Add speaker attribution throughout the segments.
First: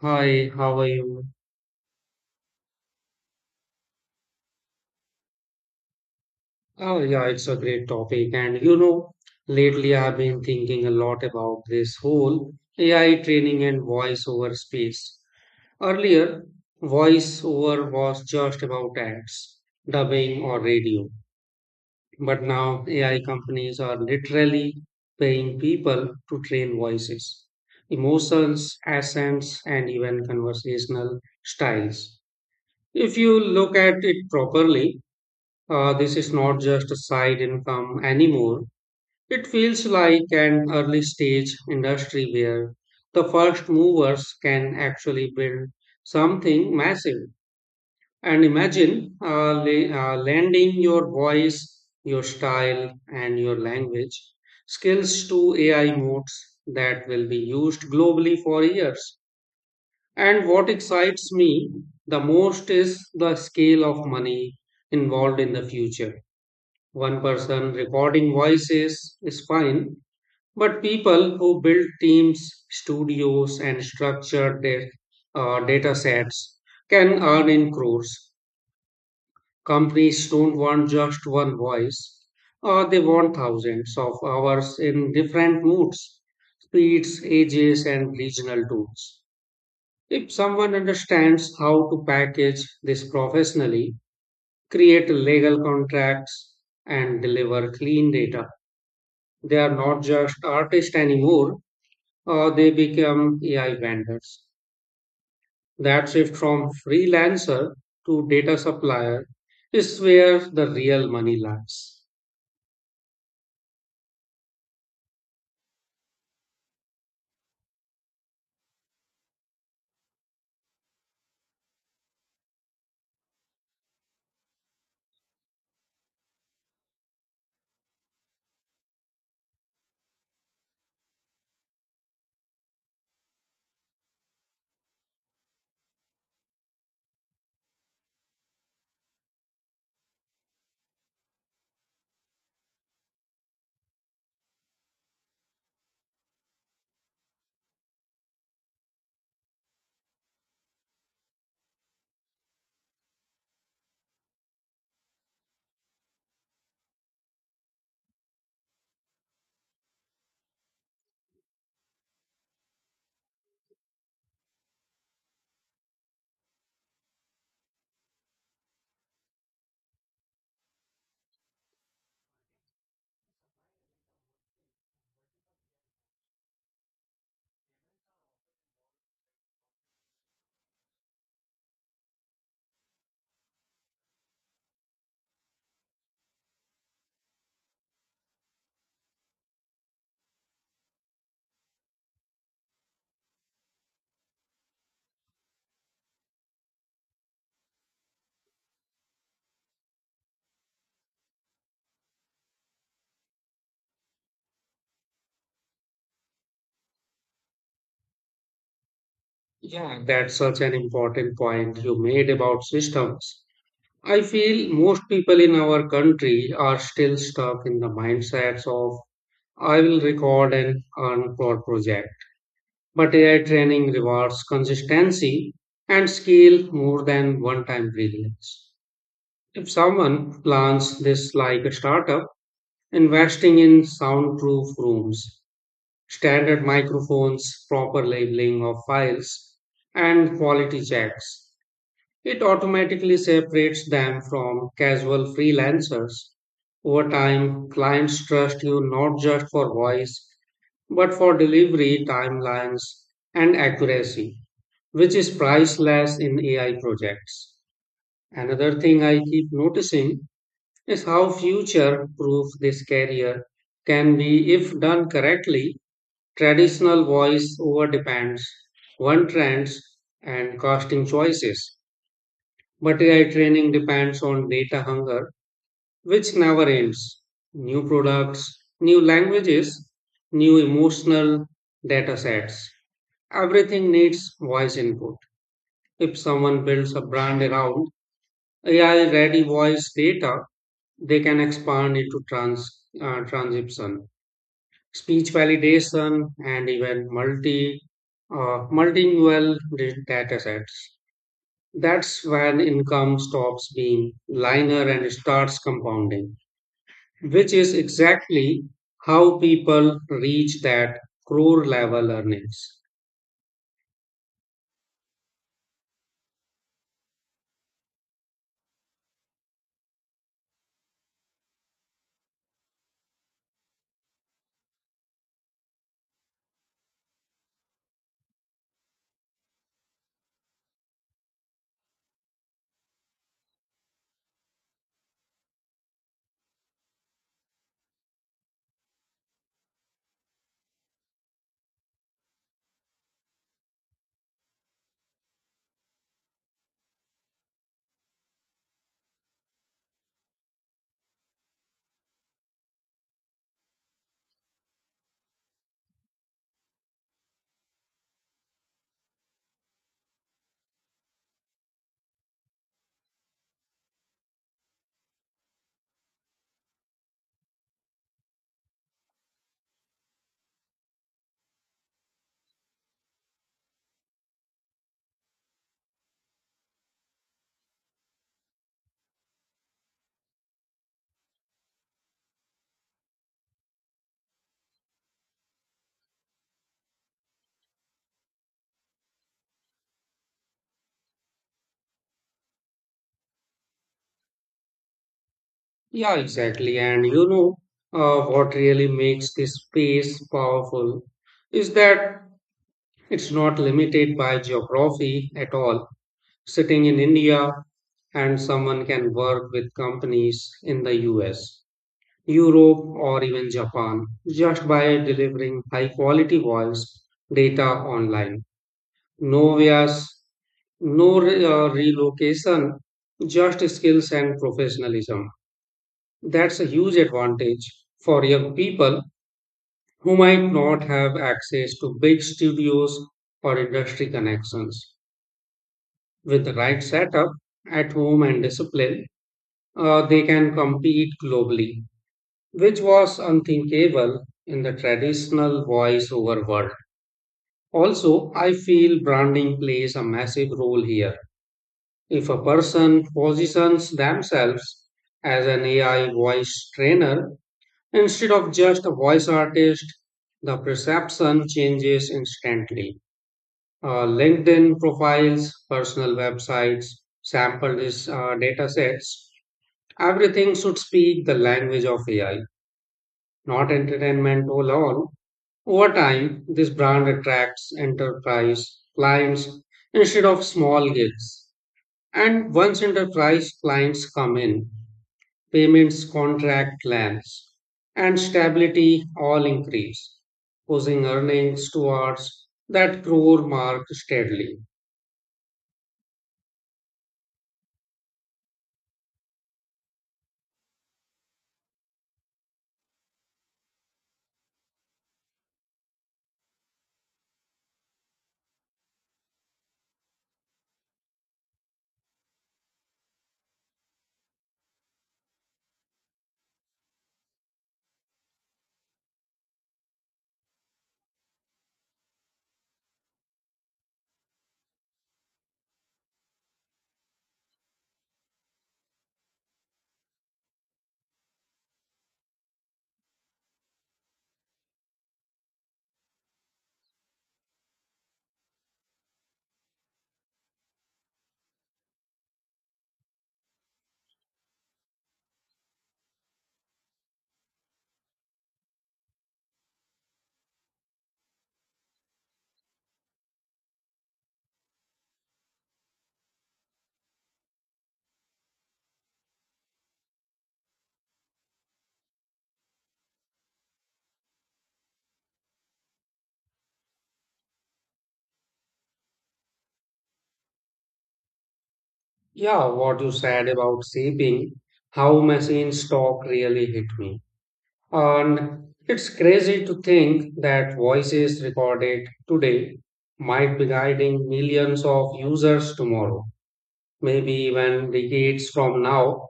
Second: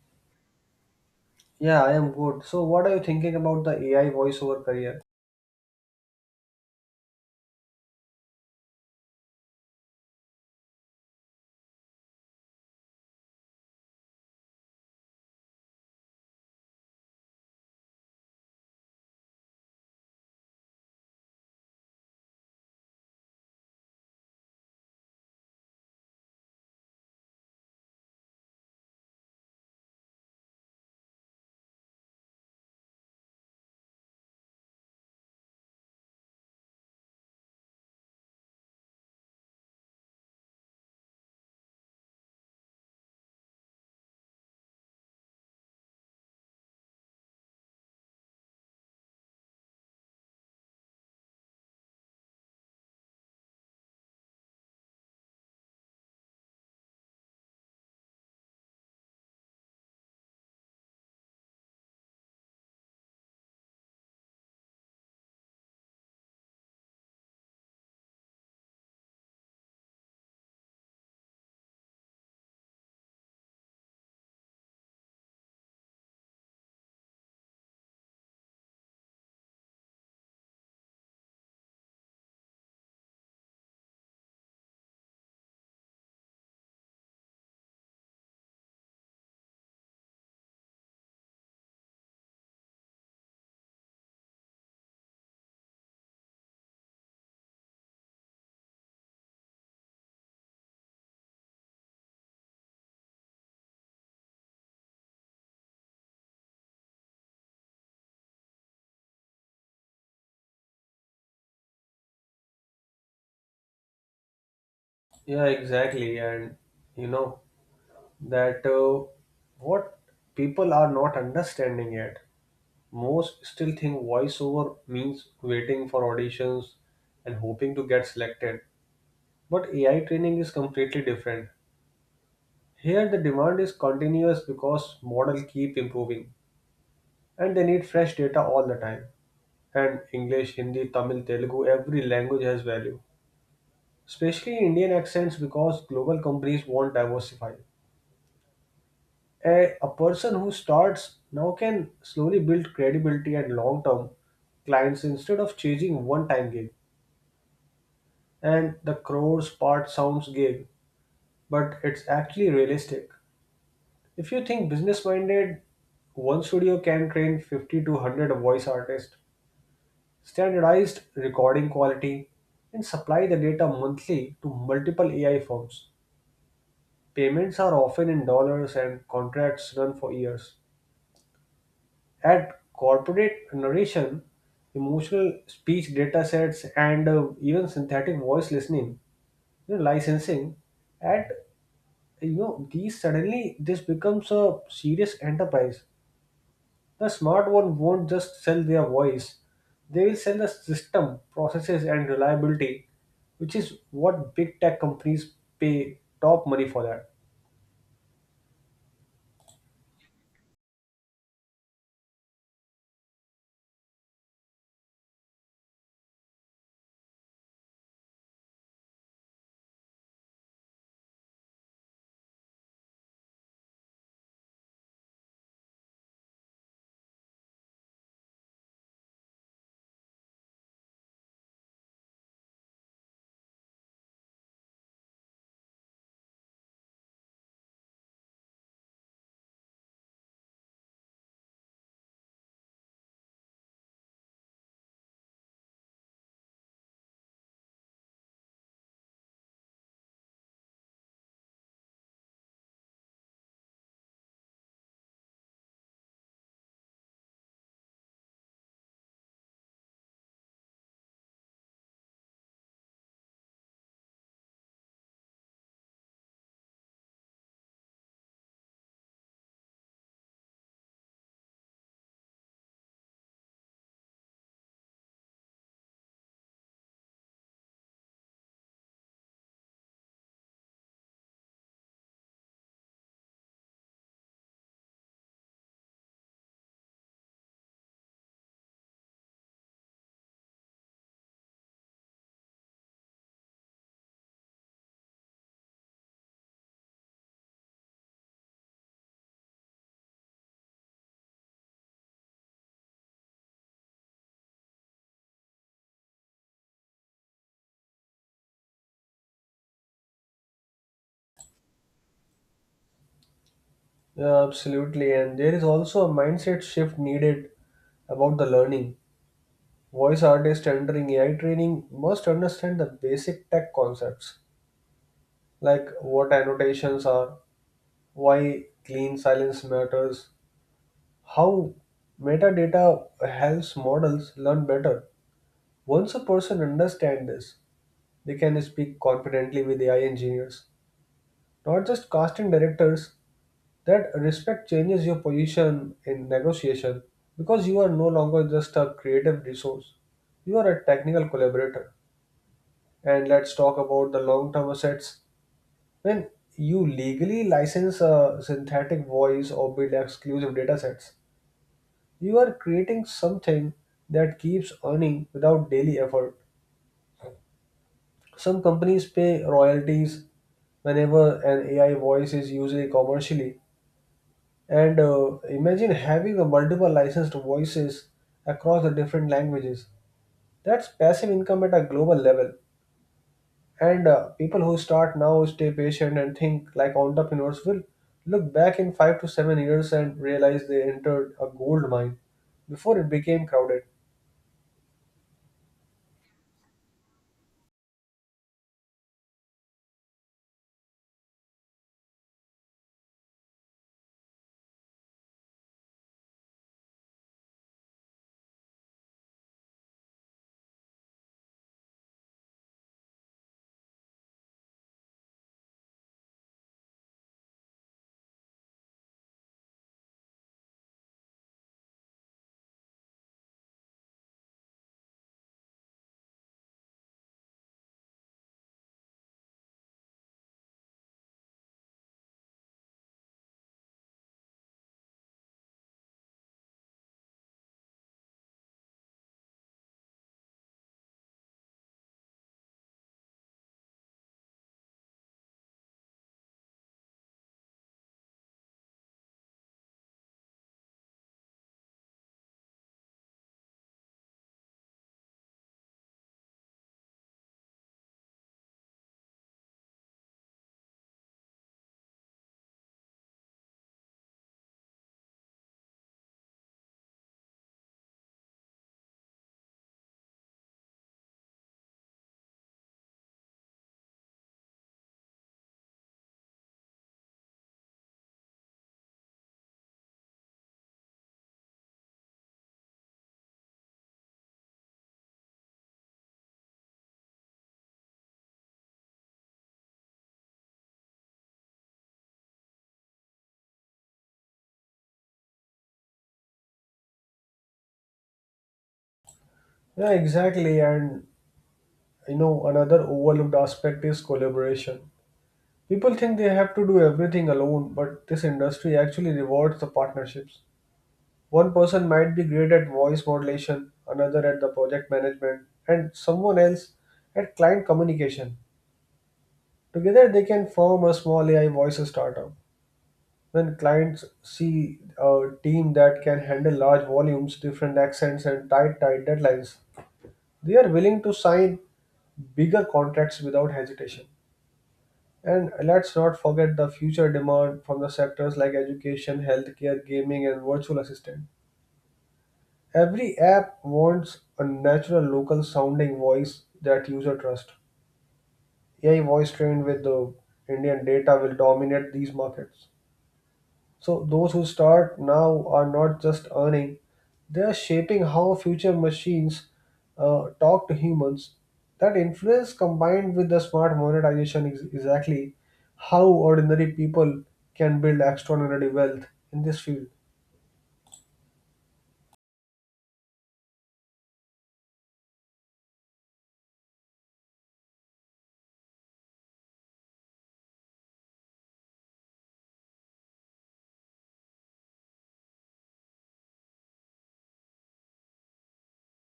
Speaker 1: Hi, how are you?
Speaker 2: Yeah, I am good. So, what are you thinking about the AI voiceover career?
Speaker 1: Oh, yeah, it's a great topic. Lately I've been thinking a lot about this whole AI training and voice over space. Earlier, voice over was just about ads, dubbing, or radio. But now AI companies are literally paying people to train voices, emotions, accents, and even conversational styles. If you look at it properly, this is not just a side income anymore. It feels like an early stage industry where the first movers can actually build something massive. And imagine lending your voice, your style, and your language skills to AI modes that will be used globally for years. And what excites me the most is the scale of money involved in the future. One person recording voices is fine, but people who build teams, studios, and structure their data sets can earn in crores. Companies don't want just one voice, they want thousands of hours in different moods, speeds, ages, and regional tones. If someone understands how to package this professionally, create legal contracts, and deliver clean data, they are not just artists anymore, they become AI vendors. That shift from freelancer to data supplier is where the real money lies.
Speaker 2: Yeah, exactly. And you know that what people are not understanding yet. Most still think voiceover means waiting for auditions and hoping to get selected. But AI training is completely different. Here, the demand is continuous because model keep improving and they need fresh data all the time. And English, Hindi, Tamil, Telugu, every language has value. Especially Indian accents, because global companies want diversify. A person who starts now can slowly build credibility and long term clients instead of chasing one time gig. And the crores part sounds gig, but it's actually realistic. If you think business minded, one studio can train 50 to 100 voice artists, standardized recording quality, and supply the data monthly to multiple AI firms. Payments are often in dollars and contracts run for years. At corporate narration, emotional speech datasets, and even synthetic voice listening, licensing, at you know these suddenly this becomes a serious enterprise. The smart one won't just sell their voice; they will sell the system, processes, and reliability, which is what big tech companies pay top money for that.
Speaker 1: Yeah, that's such an important point you made about systems. I feel most people in our country are still stuck in the mindsets of I will record and earn for project. But AI training rewards consistency and scale more than one time brilliance. If someone plans this like a startup, investing in soundproof rooms, standard microphones, proper labeling of files, and quality checks, it automatically separates them from casual freelancers. Over time, clients trust you not just for voice, but for delivery timelines and accuracy, which is priceless in AI projects. Another thing I keep noticing is how future proof this career can be if done correctly. Traditional voice over depends on trends and costing choices, but AI training depends on data hunger, which never ends. New products, new languages, new emotional data sets. Everything needs voice input. If someone builds a brand around AI ready voice data, they can expand into transcription, speech validation, and even multilingual data sets. That's when income stops being linear and starts compounding, which is exactly how people reach that crore level earnings.
Speaker 2: Yeah, absolutely. And there is also a mindset shift needed about the learning. Voice artists entering AI training must understand the basic tech concepts like what annotations are, why clean silence matters, how metadata helps models learn better. Once a person understands this, they can speak confidently with AI engineers, not just casting directors. That respect changes your position in negotiation because you are no longer just a creative resource. You are a technical collaborator. And let's talk about the long term assets. When you legally license a synthetic voice or build exclusive datasets, you are creating something that keeps earning without daily effort. Some companies pay royalties whenever an AI voice is used commercially. And imagine having a multiple licensed voices across the different languages. That's passive income at a global level. And people who start now stay patient and think like entrepreneurs will look back in 5 to 7 years and realize they entered a gold mine before it became crowded.
Speaker 1: Yeah, exactly. And you know what really makes this space powerful is that it's not limited by geography at all. Sitting in India and someone can work with companies in the US, Europe, or even Japan just by delivering high quality voice data online. No vias, no re- relocation, just skills and professionalism. That's a huge advantage for young people who might not have access to big studios or industry connections. With the right setup at home and discipline, they can compete globally, which was unthinkable in the traditional voice over world. Also, I feel branding plays a massive role here. If a person positions themselves as an AI voice trainer instead of just a voice artist, the perception changes instantly. LinkedIn profiles, personal websites, sample data sets, everything should speak the language of AI, not entertainment alone. Over time, this brand attracts enterprise clients instead of small gigs. And once enterprise clients come in, payments, contract plans, and stability all increase, pushing earnings towards that crore mark steadily.
Speaker 2: Yeah, exactly. And you know, another overlooked aspect is collaboration. People think they have to do everything alone, but this industry actually rewards the partnerships. One person might be great at voice modulation, another at the project management, and someone else at client communication. Together, they can form a small AI voice startup. When clients see a team that can handle large volumes, different accents, and tight deadlines, they are willing to sign bigger contracts without hesitation. And let's not forget the future demand from the sectors like education, healthcare, gaming, and virtual assistant. Every app wants a natural local sounding voice that user trust. AI voice trained with the Indian data will dominate these markets. So those who start now are not just earning, they are shaping how future machines talk to humans. That influence combined with the smart monetization is exactly how ordinary people can build extraordinary wealth in this field.
Speaker 1: Yeah, what you said about saving, how machines talk really hit me. And it's crazy to think that voices recorded today might be guiding millions of users tomorrow, maybe even decades from now.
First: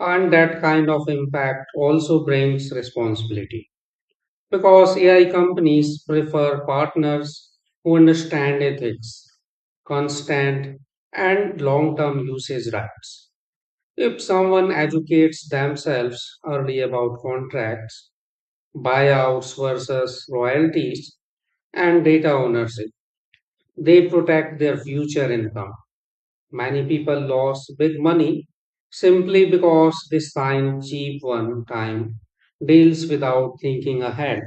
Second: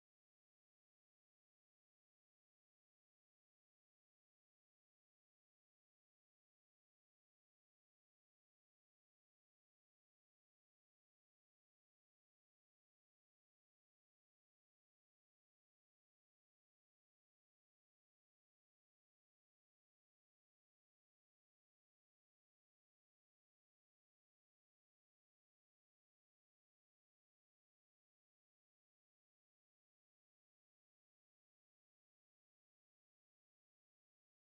Speaker 1: And that kind of impact also brings responsibility because AI companies prefer partners who understand ethics, constant, and long term usage rights. If someone educates themselves early about contracts, buyouts versus royalties, and data ownership, they protect their future income. Many people lost big money simply because they signed cheap one time deals without thinking ahead.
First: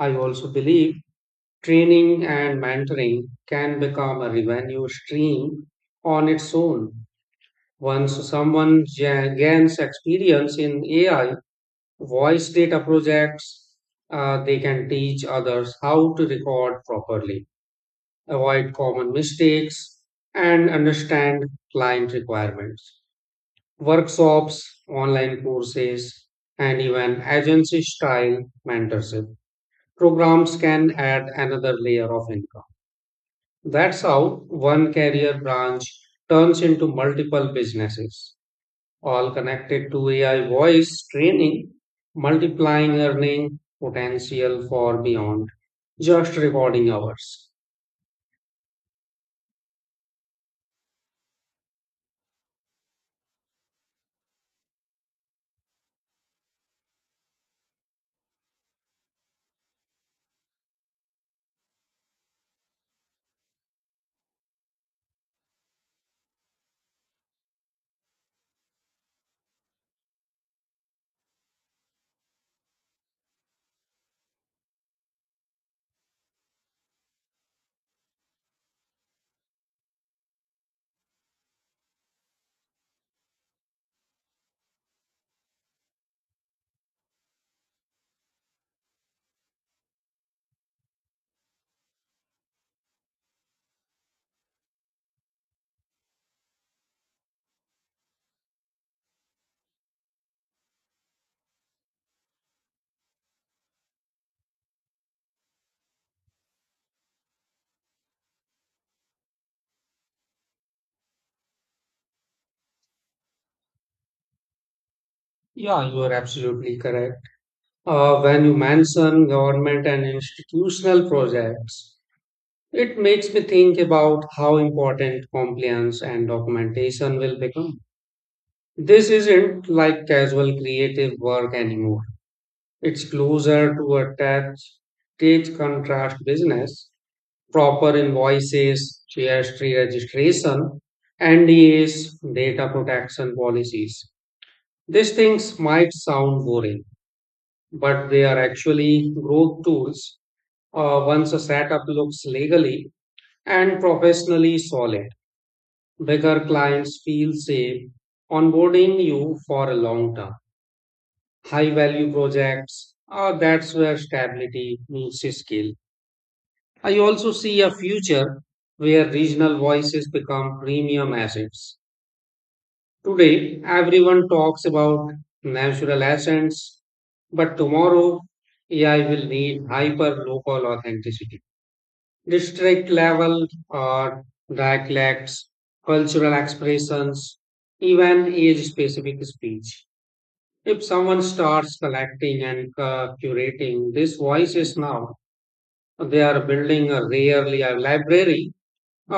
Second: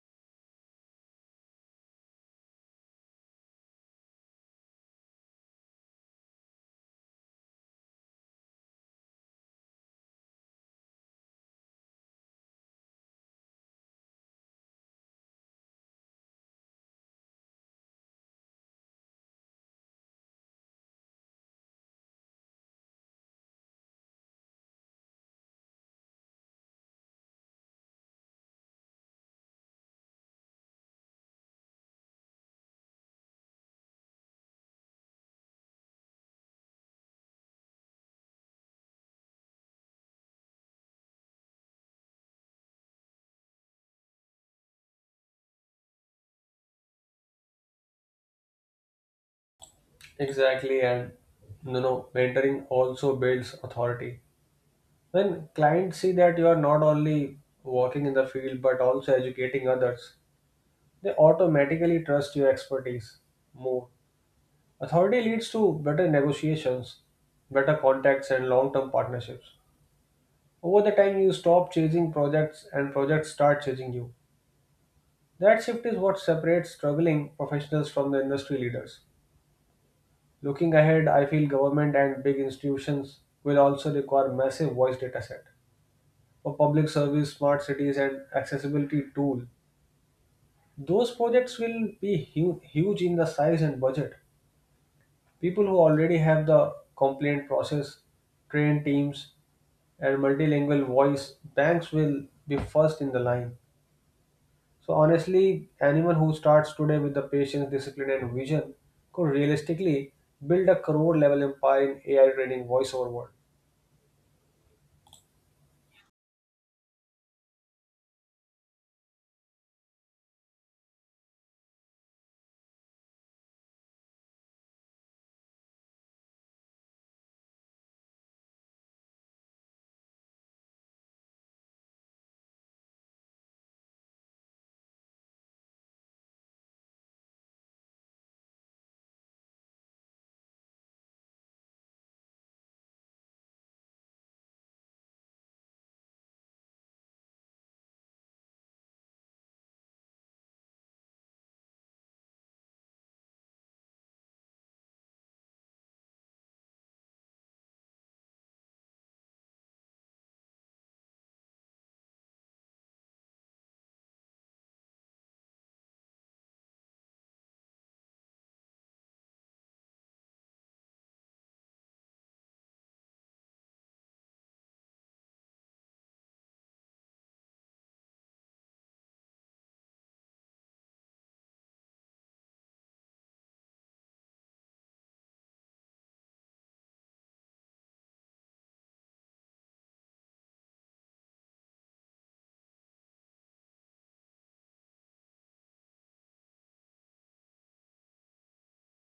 Speaker 1: I also believe training and mentoring can become a revenue stream on its own. Once someone gains experience in AI voice data projects, they can teach others how to record properly, avoid common mistakes, and understand client requirements. Workshops, online courses, and even agency style mentorship programs can add another layer of income. That's how one career branch turns into multiple businesses all connected to AI voice training, multiplying earning potential for beyond just recording hours.
Speaker 2: Exactly, and you know, mentoring also builds authority. When clients see that you are not only working in the field but also educating others, they automatically trust your expertise more. Authority leads to better negotiations, better contacts, and long term partnerships. Over the time, you stop chasing projects and projects start chasing you. That shift is what separates struggling professionals from the industry leaders. Looking ahead, I feel government and big institutions will also require massive voice data set for public service, smart cities, and accessibility tool. Those projects will be huge in the size and budget. People who already have the complaint process, trained teams, and multilingual voice, banks will be first in the line. So, honestly, anyone who starts today with the patience, discipline, and vision could realistically build a crore level empire in AI training voiceover world.
Speaker 1: Yeah, you are absolutely correct. When you mention government and institutional projects, it makes me think about how important compliance and documentation will become. This isn't like casual creative work anymore. It's closer to a tax contrast business, proper invoices, GST registration, NDAs, data protection policies. These things might sound boring, but they are actually growth tools. Once a setup looks legally and professionally solid, bigger clients feel safe onboarding you for a long term. High value projects, that's where stability meets skill. I also see a future where regional voices become premium assets. Today, everyone talks about natural assets, but tomorrow, AI will need hyper local authenticity. District level or dialects, cultural expressions, even age specific speech. If someone starts collecting and curating these voices now, they are building a rarely a library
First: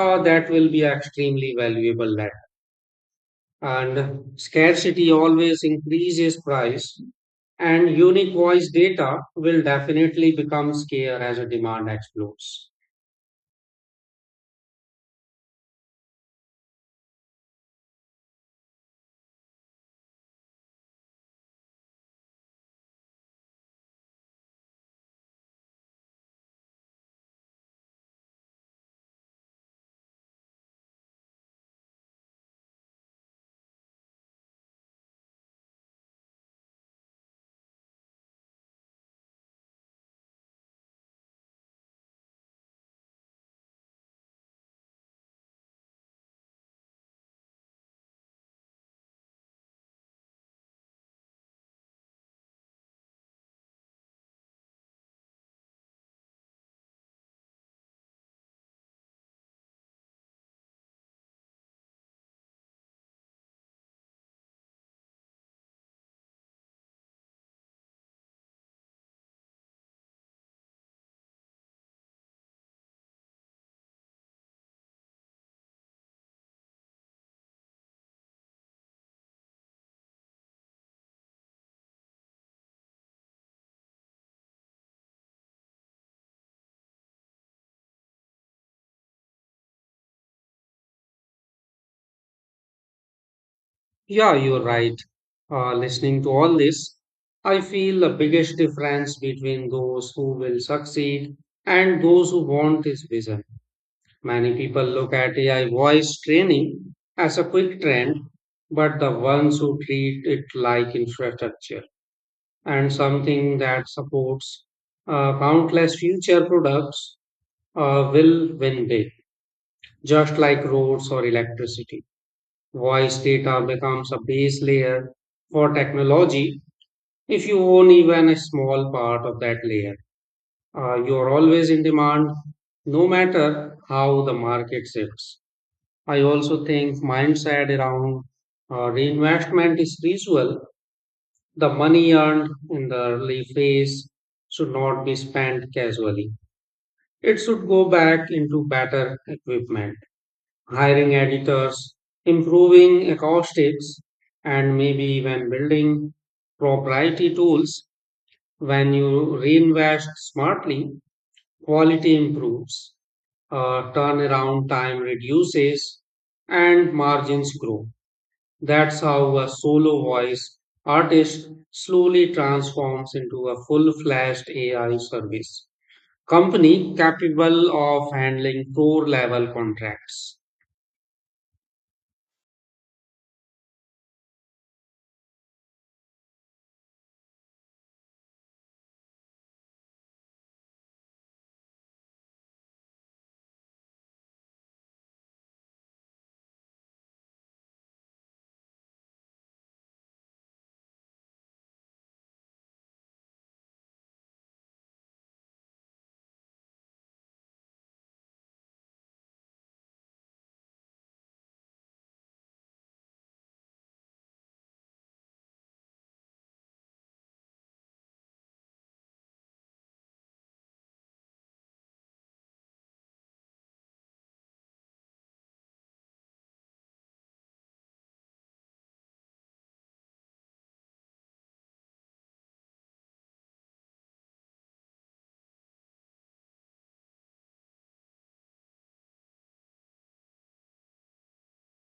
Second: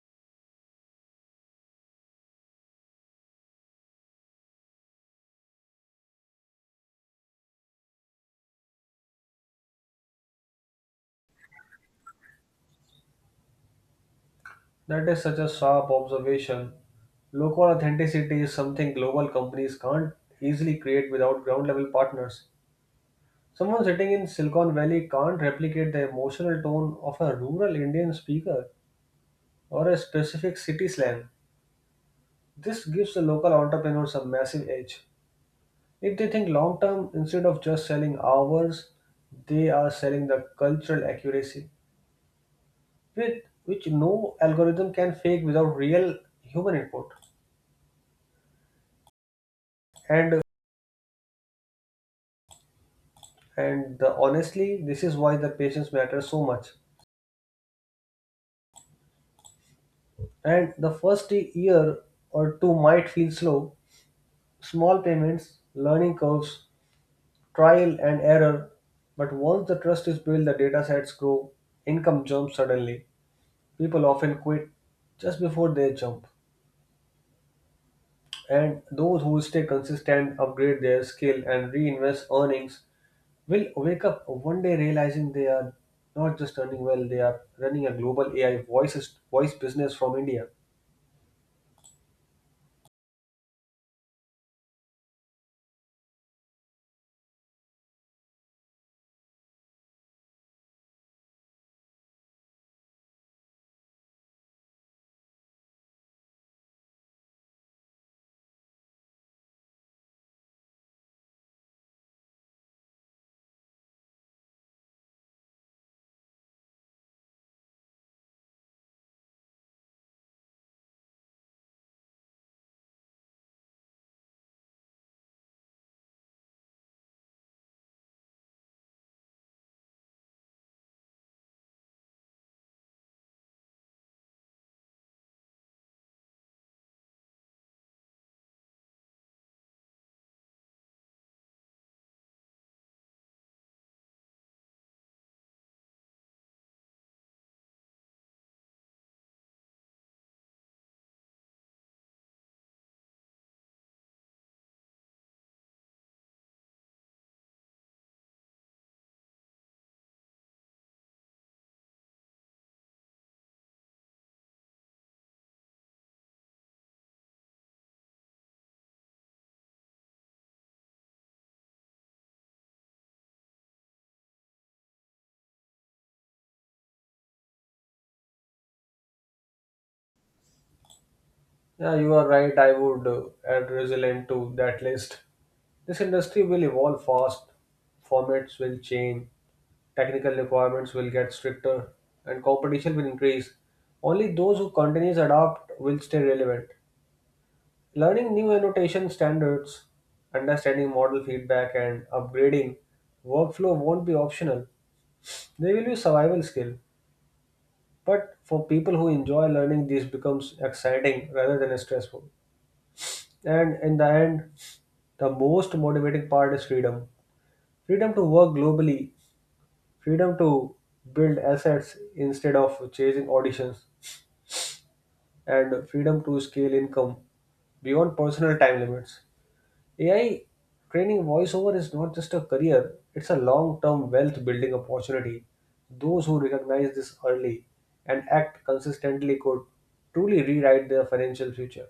Speaker 1: That will be extremely valuable land. And scarcity always increases price, and unique voice data will definitely become scarce as a demand explodes.
Speaker 2: That is such a sharp observation. Local authenticity is something global companies can't easily create without ground level partners. Someone sitting in Silicon Valley can't replicate the emotional tone of a rural Indian speaker or a specific city slang. This gives the local entrepreneurs a massive edge. If they think long term, instead of just selling hours, they are selling the cultural accuracy, with which no algorithm can fake without real human input. And Honestly, this is why the patience matters so much. And the first year or two might feel slow. Small payments, learning curves, trial and error. But once the trust is built, the data sets grow, income jumps suddenly. People often quit just before they jump. And those who stay consistent, upgrade their skill, and reinvest earnings will wake up one day realizing they are not just earning well, they are running a global voice business from India.
Speaker 1: Yeah, you're right. Listening to all this, I feel the biggest difference between those who will succeed and those who want is vision. Many people look at AI voice training as a quick trend, but the ones who treat it like infrastructure and something that supports countless future products will win big, just like roads or electricity. Voice data becomes a base layer for technology. If you own even a small part of that layer, you are always in demand, no matter how the market shifts. I also think mindset around reinvestment is crucial. The money earned in the early phase should not be spent casually. It should go back into better equipment, hiring editors, improving acoustics, and maybe even building proprietary tools. When you reinvest smartly, quality improves, turnaround time reduces, and margins grow. That's how a solo voice artist slowly transforms into a full fledged AI service company capable of handling pro level contracts.
Speaker 2: Yeah, you are right. I would add resilient to that list. This industry will evolve fast, formats will change, technical requirements will get stricter, and competition will increase. Only those who continuously adapt will stay relevant. Learning new annotation standards, understanding model feedback, and upgrading workflow won't be optional. They will be survival skill. But for people who enjoy learning, this becomes exciting rather than stressful. And in the end, the most motivating part is freedom. Freedom to work globally, freedom to build assets instead of chasing auditions, and freedom to scale income beyond personal time limits. AI training voiceover is not just a career, it's a long term wealth building opportunity. Those who recognize this early and act consistently could truly rewrite their financial future,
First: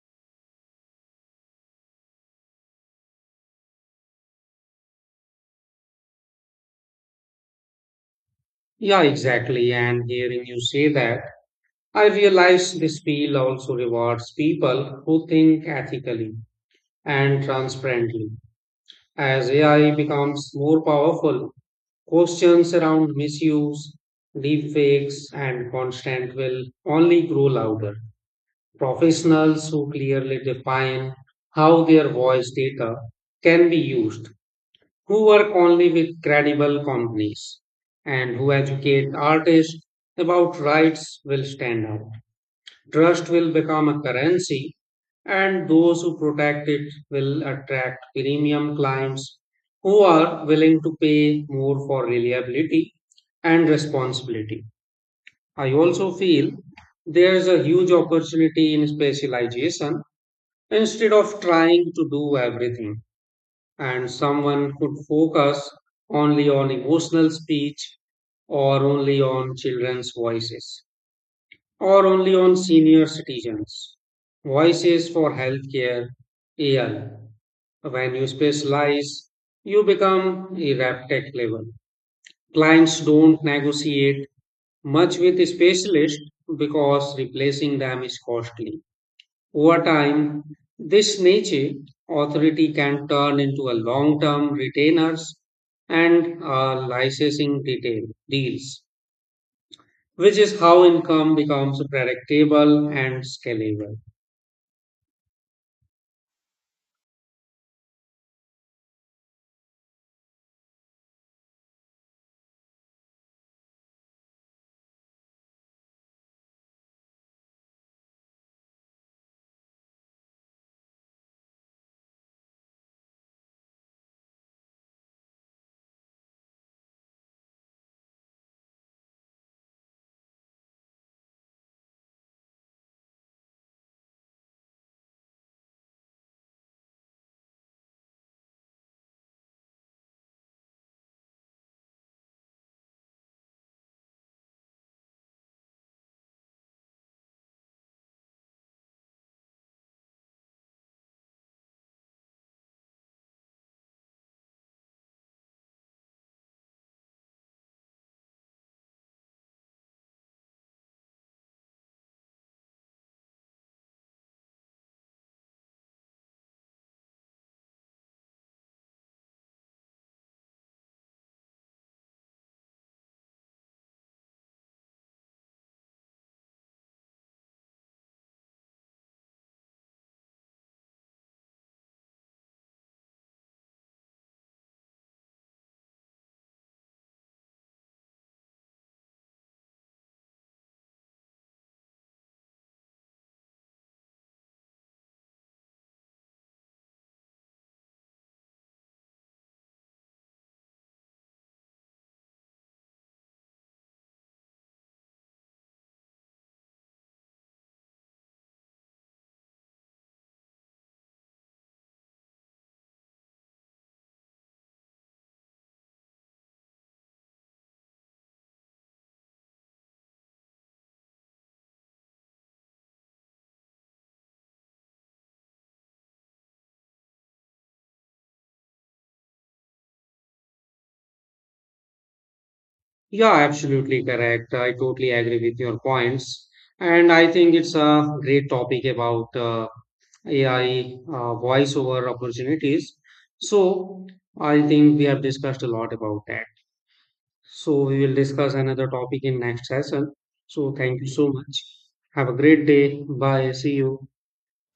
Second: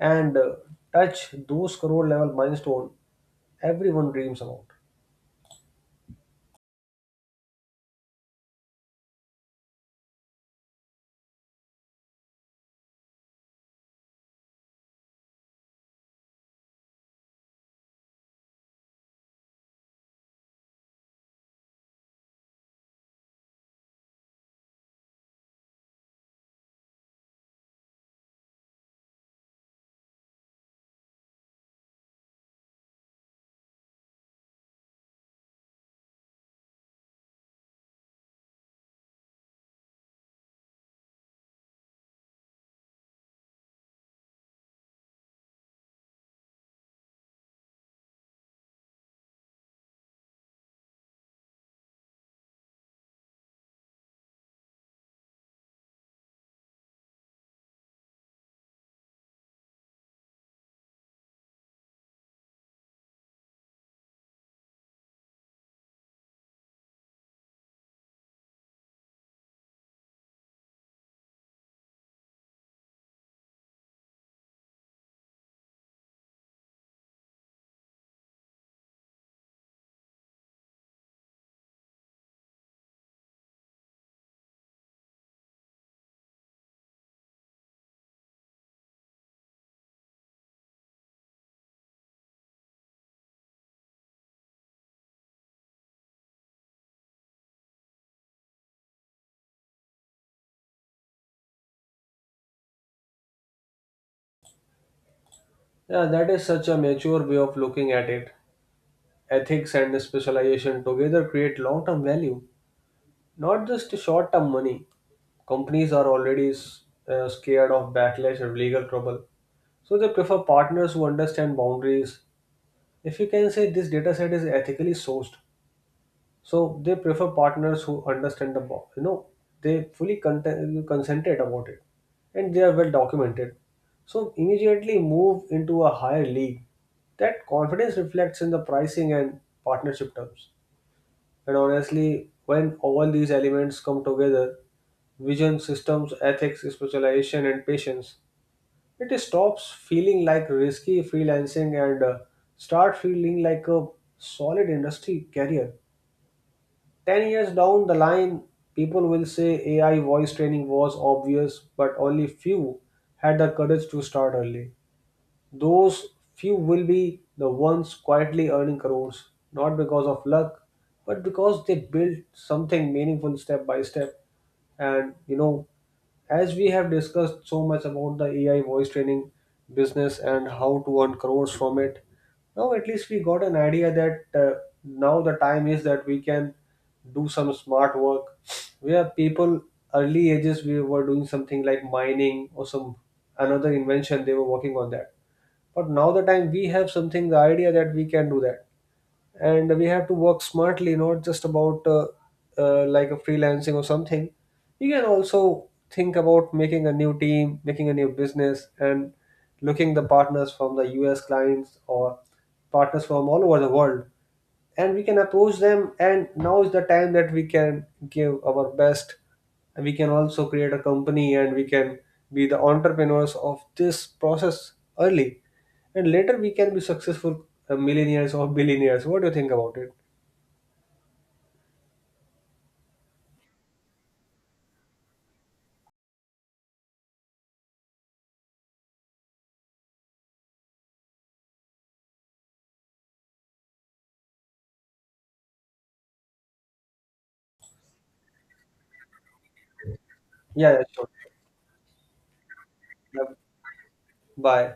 Speaker 2: and touch those crore level milestone everyone dreams about.
Speaker 1: Yeah, exactly. And hearing you say that, I realize this field also rewards people who think ethically and transparently. As AI becomes more powerful, questions around misuse, deepfakes, and constant will only grow louder. Professionals who clearly define how their voice data can be used, who work only with credible companies, and who educate artists about rights will stand out. Trust will become a currency, and those who protect it will attract premium clients who are willing to pay more for reliability and responsibility. I also feel there is a huge opportunity in specialization instead of trying to do everything. And someone could focus only on emotional speech, or only on children's voices, or only on senior citizens. Voices for healthcare, AI. When you specialize, you become irreplicable. Clients don't negotiate much with specialists because replacing them is costly. Over time, this niche authority can turn into a long-term retainers and licensing detail deals, which is how income becomes predictable and scalable.
Speaker 2: Yeah, that is such a mature way of looking at it. Ethics and specialization together create long term value, not just short term money. Companies are already scared of backlash or legal trouble, so they prefer partners who understand boundaries. If you can say this data set is ethically sourced, so they prefer partners who understand they fully content, concentrate about it and they are well documented. So immediately move into a higher league. That confidence reflects in the pricing and partnership terms. And honestly, when all these elements come together, vision, systems, ethics, specialization, and patience, it stops feeling like risky freelancing and start feeling like a solid industry career. 10 years down the line, people will say AI voice training was obvious, but only few had the courage to start early. Those few will be the ones quietly earning crores, not because of luck, but because they built something meaningful step by step. And you know, as we have discussed so much about the AI voice training business and how to earn crores from it, now at least we got an idea that now the time is that we can do some smart work where people early ages we were doing something like mining or some another invention they were working on that, but now the time we have something the idea that we can do that, and we have to work smartly, not just about like a freelancing or something. You can also think about making a new team, making a new business, and looking the partners from the us clients or partners from all over the world, and we can approach them. And now is the time that we can give our best, and we can also create a company and we can be the entrepreneurs of this process early, and later we can be successful millionaires or billionaires. What do you think about it?
Speaker 1: Yeah, absolutely correct. I totally agree with your points. And I think it's a great topic about AI voiceover opportunities. So I think we have discussed a lot about that. So we will discuss another topic in next session.
Speaker 2: Yeah,
Speaker 1: So
Speaker 2: yeah
Speaker 1: thank you
Speaker 2: sure.
Speaker 1: so much. Have a great day.
Speaker 2: Yeah,
Speaker 1: Bye. See you.
Speaker 2: bye.